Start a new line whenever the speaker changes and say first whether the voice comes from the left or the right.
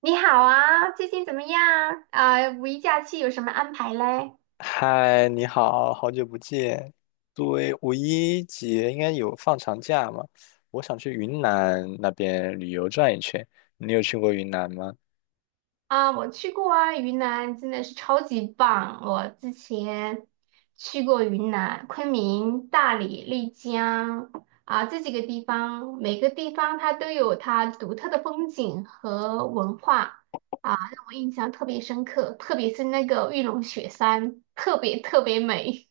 right: 你好啊，最近怎么样？五一假期有什么安排嘞？
left: 嗨，你好，好久不见。对，五一节应该有放长假嘛？我想去云南那边旅游转一圈。你有去过云南吗？
right: 啊，我去过啊，云南真的是超级棒。我之前去过云南昆明、大理、丽江啊，这几个地方，每个地方它都有它独特的风景和文化啊，让我印象特别深刻，特别是那个玉龙雪山，特别特别美。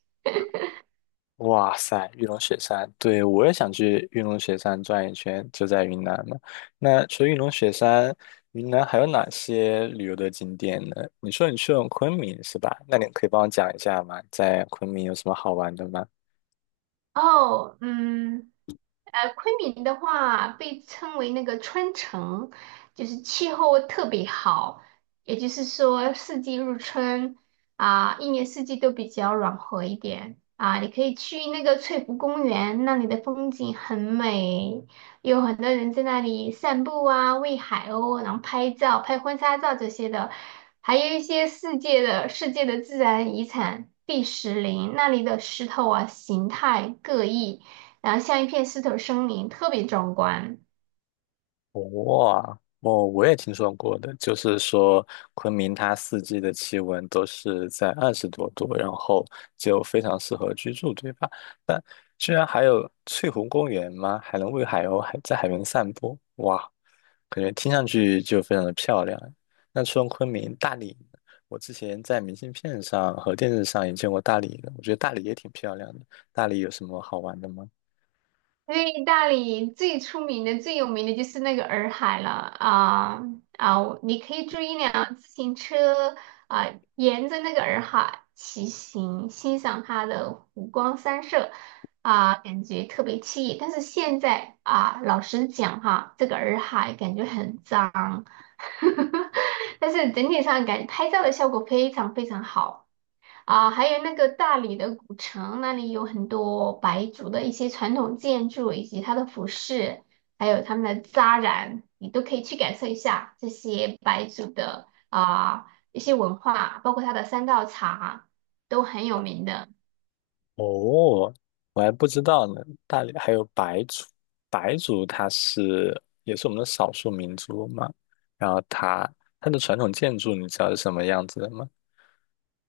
left: 哇塞，玉龙雪山，对，我也想去玉龙雪山转一圈，就在云南嘛。那除了玉龙雪山，云南还有哪些旅游的景点呢？你说你去了昆明是吧？那你可以帮我讲一下吗？在昆明有什么好玩的吗？
right: 哦，嗯，昆明的话被称为那个春城，就是气候特别好，也就是说四季如春啊，一年四季都比较暖和一点啊。你可以去那个翠湖公园，那里的风景很美，有很多人在那里散步啊、喂海鸥，然后拍照、拍婚纱照这些的，还有一些世界的自然遗产第石林，那里的石头啊形态各异，然后像一片石头森林，特别壮观。
left: 哇，哦，我也听说过的，就是说昆明它四季的气温都是在20多度，然后就非常适合居住，对吧？但居然还有翠湖公园吗？还能喂海鸥，还在海边散步，哇，感觉听上去就非常的漂亮。那除了昆明，大理，我之前在明信片上和电视上也见过大理的，我觉得大理也挺漂亮的。大理有什么好玩的吗？
right: 因为大理最出名的、最有名的就是那个洱海了啊啊！你可以租一辆自行车啊，沿着那个洱海骑行，欣赏它的湖光山色啊，感觉特别惬意。但是现在啊，老实讲哈，这个洱海感觉很脏，但是整体上拍照的效果非常非常好。啊，还有那个大理的古城，那里有很多白族的一些传统建筑，以及它的服饰，还有他们的扎染，你都可以去感受一下这些白族的一些文化，包括它的三道茶都很有名的。
left: 哦，我还不知道呢。大理还有白族，白族它是也是我们的少数民族嘛。然后它的传统建筑，你知道是什么样子的吗？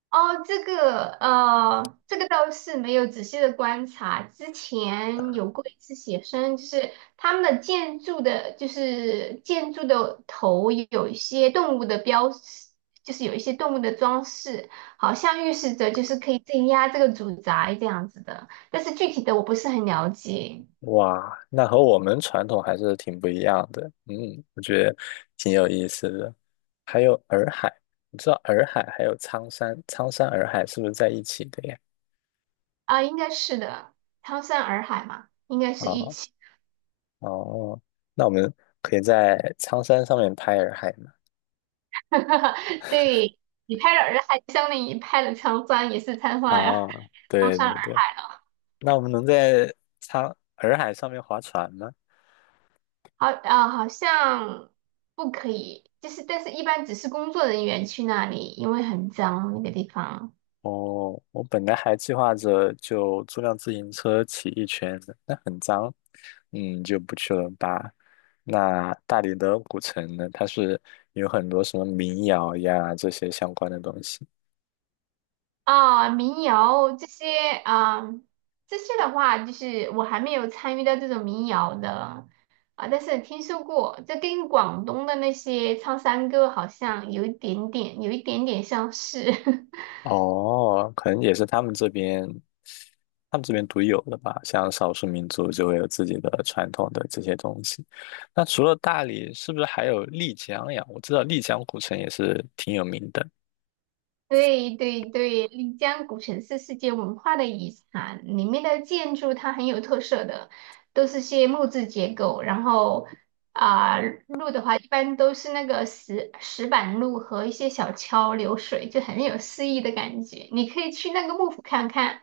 right: 哦，这个这个倒是没有仔细的观察。之前有过一次写生，就是他们的建筑的，就是建筑的头有一些动物的标识，就是有一些动物的装饰，好像预示着就是可以镇压这个主宅这样子的。但是具体的我不是很了解。
left: 哇，那和我们传统还是挺不一样的。嗯，我觉得挺有意思的。还有洱海，你知道洱海还有苍山，苍山洱海是不是在一起的呀？
right: 啊，应该是的，苍山洱海嘛，应该是一
left: 啊
right: 起。
left: 哦，那我们可以在苍山上面拍洱海吗？
right: 对，你拍了洱海，相当于你拍了苍山，也是苍山洱海。
left: 啊，
right: 苍
left: 对
right: 山
left: 对对。那我们能在苍洱海上面划船吗？
right: 好啊、好像不可以，就是但是一般只是工作人员去那里，因为很脏那个地方。
left: 哦，我本来还计划着就租辆自行车骑一圈的，那很脏，嗯，就不去了吧。那大理的古城呢，它是有很多什么民谣呀这些相关的东西。
right: 民谣这些啊、这些的话，就是我还没有参与到这种民谣的，但是听说过，这跟广东的那些唱山歌好像有一点点，有一点点相似。
left: 哦，可能也是他们这边，他们这边独有的吧。像少数民族就会有自己的传统的这些东西。那除了大理，是不是还有丽江呀？我知道丽江古城也是挺有名的。
right: 对对对，丽江古城是世界文化的遗产，里面的建筑它很有特色的，都是些木质结构，然后啊、路的话一般都是那个石板路和一些小桥流水，就很有诗意的感觉。你可以去那个幕府看看，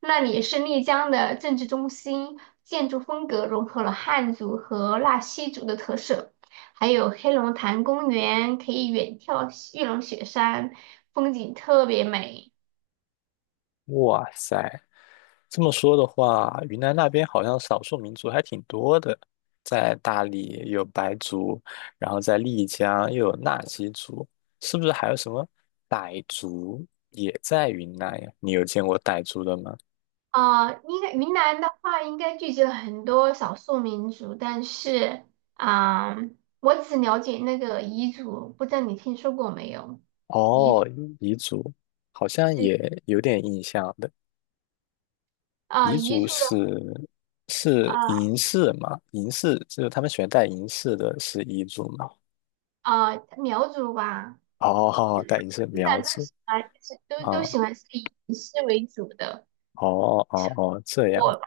right: 那里是丽江的政治中心，建筑风格融合了汉族和纳西族的特色。还有黑龙潭公园，可以远眺玉龙雪山，风景特别美。
left: 哇塞，这么说的话，云南那边好像少数民族还挺多的。在大理有白族，然后在丽江又有纳西族，是不是还有什么傣族也在云南呀？你有见过傣族的吗？
right: 应该云南的话，应该聚集了很多少数民族，但是，啊、我只了解那个彝族，不知道你听说过没有？彝
left: 哦，
right: 族，
left: 彝族好像
right: 对，
left: 也有点印象的。彝
right: 彝
left: 族
right: 族的，
left: 是是
right: 呃
left: 银饰嘛？银饰就是他们喜欢戴银饰的，是彝族嘛？
right: 苗族吧，
left: 哦，戴银饰
right: 现
left: 苗
right: 在都
left: 族
right: 喜欢，就是都
left: 啊，
right: 喜欢是以仪式为主的。
left: 哦哦哦，这样
right: 我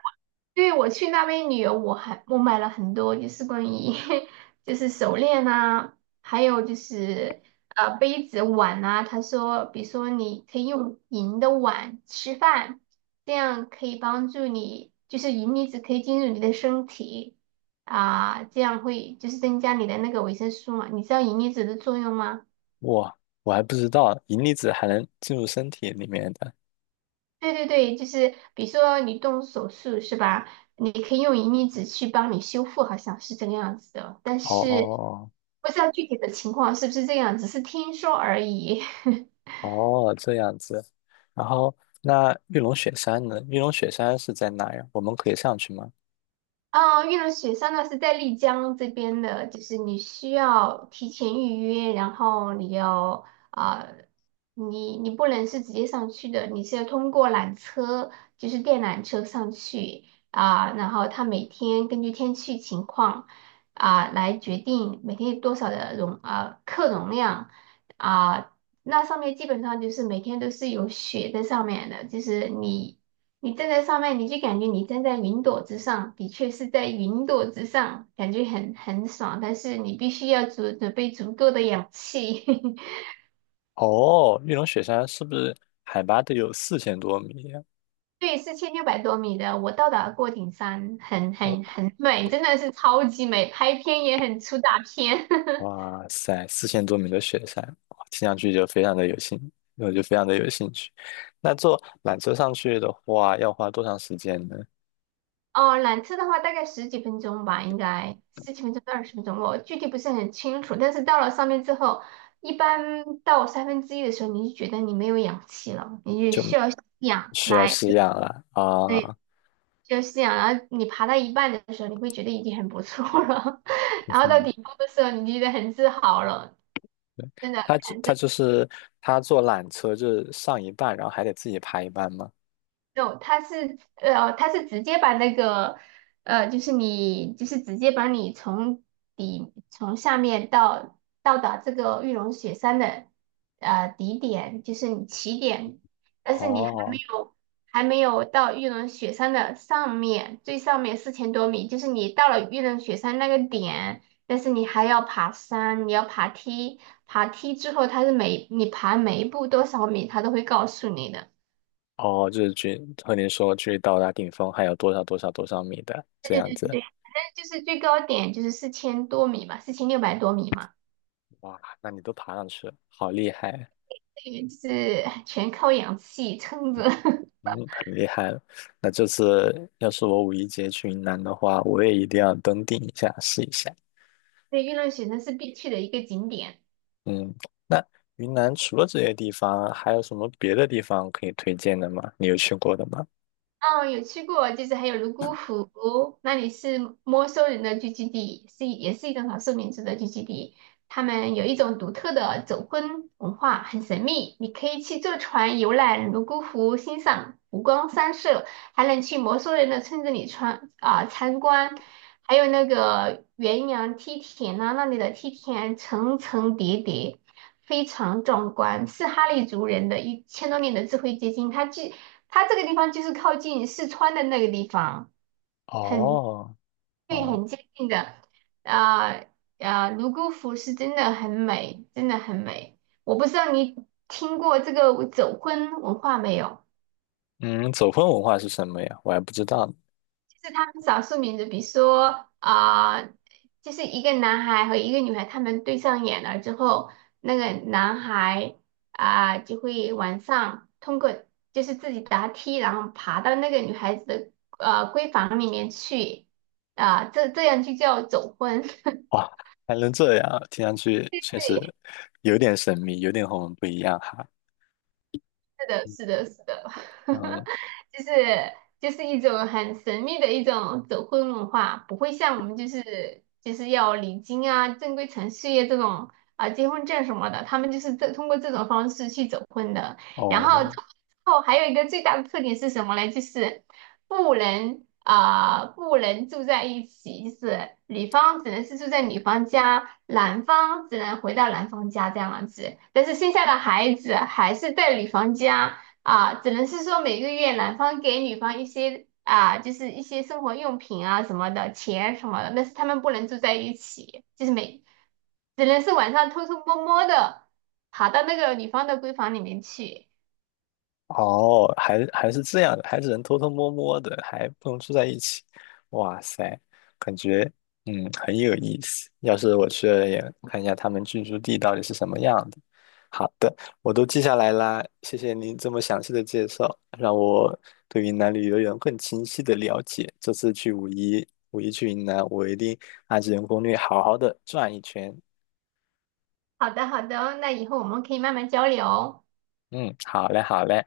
right: 对，我去那边旅游，我买了很多，就是关于 就是手链啊，还有就是杯子碗啊。他说，比如说你可以用银的碗吃饭，这样可以帮助你，就是银离子可以进入你的身体啊，这样会就是增加你的那个维生素嘛。你知道银离子的作用吗？
left: 哇，我还不知道银离子还能进入身体里面的。
right: 对对对，就是比如说你动手术是吧？你可以用银离子去帮你修复，好像是这个样子的。但
left: 哦
right: 是
left: 哦
right: 不知道具体的情况是不是这样，只是听说而已。
left: 哦，这样子。然后那玉龙雪山呢？玉龙雪山是在哪呀？我们可以上去吗？
right: 啊，玉龙雪山呢是在丽江这边的，就是你需要提前预约，然后你要你不能是直接上去的，你是要通过缆车，就是电缆车上去然后它每天根据天气情况来决定每天有多少的客容量啊、那上面基本上就是每天都是有雪在上面的，你站在上面，你就感觉你站在云朵之上，的确是在云朵之上，感觉很爽。但是你必须要准备足够的氧气。
left: 哦，玉龙雪山是不是海拔得有四千多米呀？
right: 对，4600多米的，我到达过顶山，很
left: 哦，
right: 很很美，真的是超级美，拍片也很出大片。
left: 哇塞，四千多米的雪山，哇听上去就非常的有兴，我就非常的有兴趣。那坐缆车上去的话，要花多长时间呢？
right: 哦，缆车的话大概十几分钟吧，应该十几分钟到20分钟，我具体不是很清楚。但是到了上面之后，一般到1/3的时候，你就觉得你没有氧气了，你就需要吸氧
left: 需要
right: 来。
left: 试样了啊，
right: 对，就是这样。然后你爬到一半的时候，你会觉得已经很不错了，
left: 嗯
right: 然后到
left: 哼，
right: 顶峰的时候，你就觉得很自豪了，
left: 对，
right: 真的。
left: 他只他就是他坐缆车就是上一半，然后还得自己爬一半吗？
right: no，它是直接把那个呃，就是你就是直接把你从从下面到达这个玉龙雪山的底点，就是你起点，但是你还没
left: 哦
right: 有到玉龙雪山的上面，最上面四千多米，就是你到了玉龙雪山那个点，但是你还要爬山，你要爬梯，爬梯之后，它是每你爬每一步多少米，它都会告诉你的。
left: 哦，就是距和您说距到达顶峰还有多少多少多少米的
right: 对
left: 这样
right: 对对
left: 子。
right: 对对就是最高点就是四千多米嘛，四千六百多米嘛，
left: 哇，那你都爬上去了，好厉害，
right: 对，就是全靠氧气撑着。
left: 嗯，很厉害了。那这次要是我五一节去云南的话，我也一定要登顶一下，试一下。
right: 对，月亮雪山是必去的一个景点。
left: 嗯，那云南除了这些地方，还有什么别的地方可以推荐的吗？你有去过的吗？
right: 哦，有去过，就是还有泸沽湖，那里是摩梭人的聚居地，是也是一种少数民族的聚居地。他们有一种独特的走婚文化，很神秘。你可以去坐船游览泸沽湖，欣赏湖光山色，还能去摩梭人的村子里参观，还有那个元阳梯田呢，那里的梯田层层叠叠。非常壮观，是哈利族人的1000多年的智慧结晶。它这个地方就是靠近四川的那个地方，很
left: 哦，
right: 对，
left: 哦，
right: 很接近的。啊、泸沽湖是真的很美，真的很美。我不知道你听过这个走婚文化没有？
left: 嗯，走婚文化是什么呀？我还不知道呢。
right: 是他们少数民族，比如说啊、呃就是一个男孩和一个女孩，他们对上眼了之后，那个男孩就会晚上通过就是自己答题，然后爬到那个女孩子的闺房里面去。这样就叫走婚。
left: 哇，还能这样啊，听上去确实有点神秘，有点和我们不一样哈。
right: 是的，是的，是的。
left: 嗯，
right: 就是就是一种很神秘的一种走婚文化，不会像我们就是要礼金啊、正规程序啊这种结婚证什么的，他们就是通过这种方式去走婚的。然后走婚
left: 哦，
right: 之后还有一个最大的特点是什么呢？就是不能不能住在一起，就是女方只能是住在女方家，男方只能回到男方家这样子。但是生下的孩子还是在女方家。啊，只能是说每个月男方给女方一些啊，就是一些生活用品啊什么的，钱什么的，但是他们不能住在一起，就是每只能是晚上偷偷摸摸的跑到那个女方的闺房里面去。
left: 哦，还是这样的，还只能偷偷摸摸的，还不能住在一起。哇塞，感觉嗯很有意思。要是我去了也看一下他们居住地到底是什么样的。好的，我都记下来啦，谢谢您这么详细的介绍，让我对云南旅游有更清晰的了解。这次去五一，五一去云南，我一定按照人攻略好好的转一圈。
right: 好的，好的，那以后我们可以慢慢交流哦。
left: 嗯，好嘞，好嘞。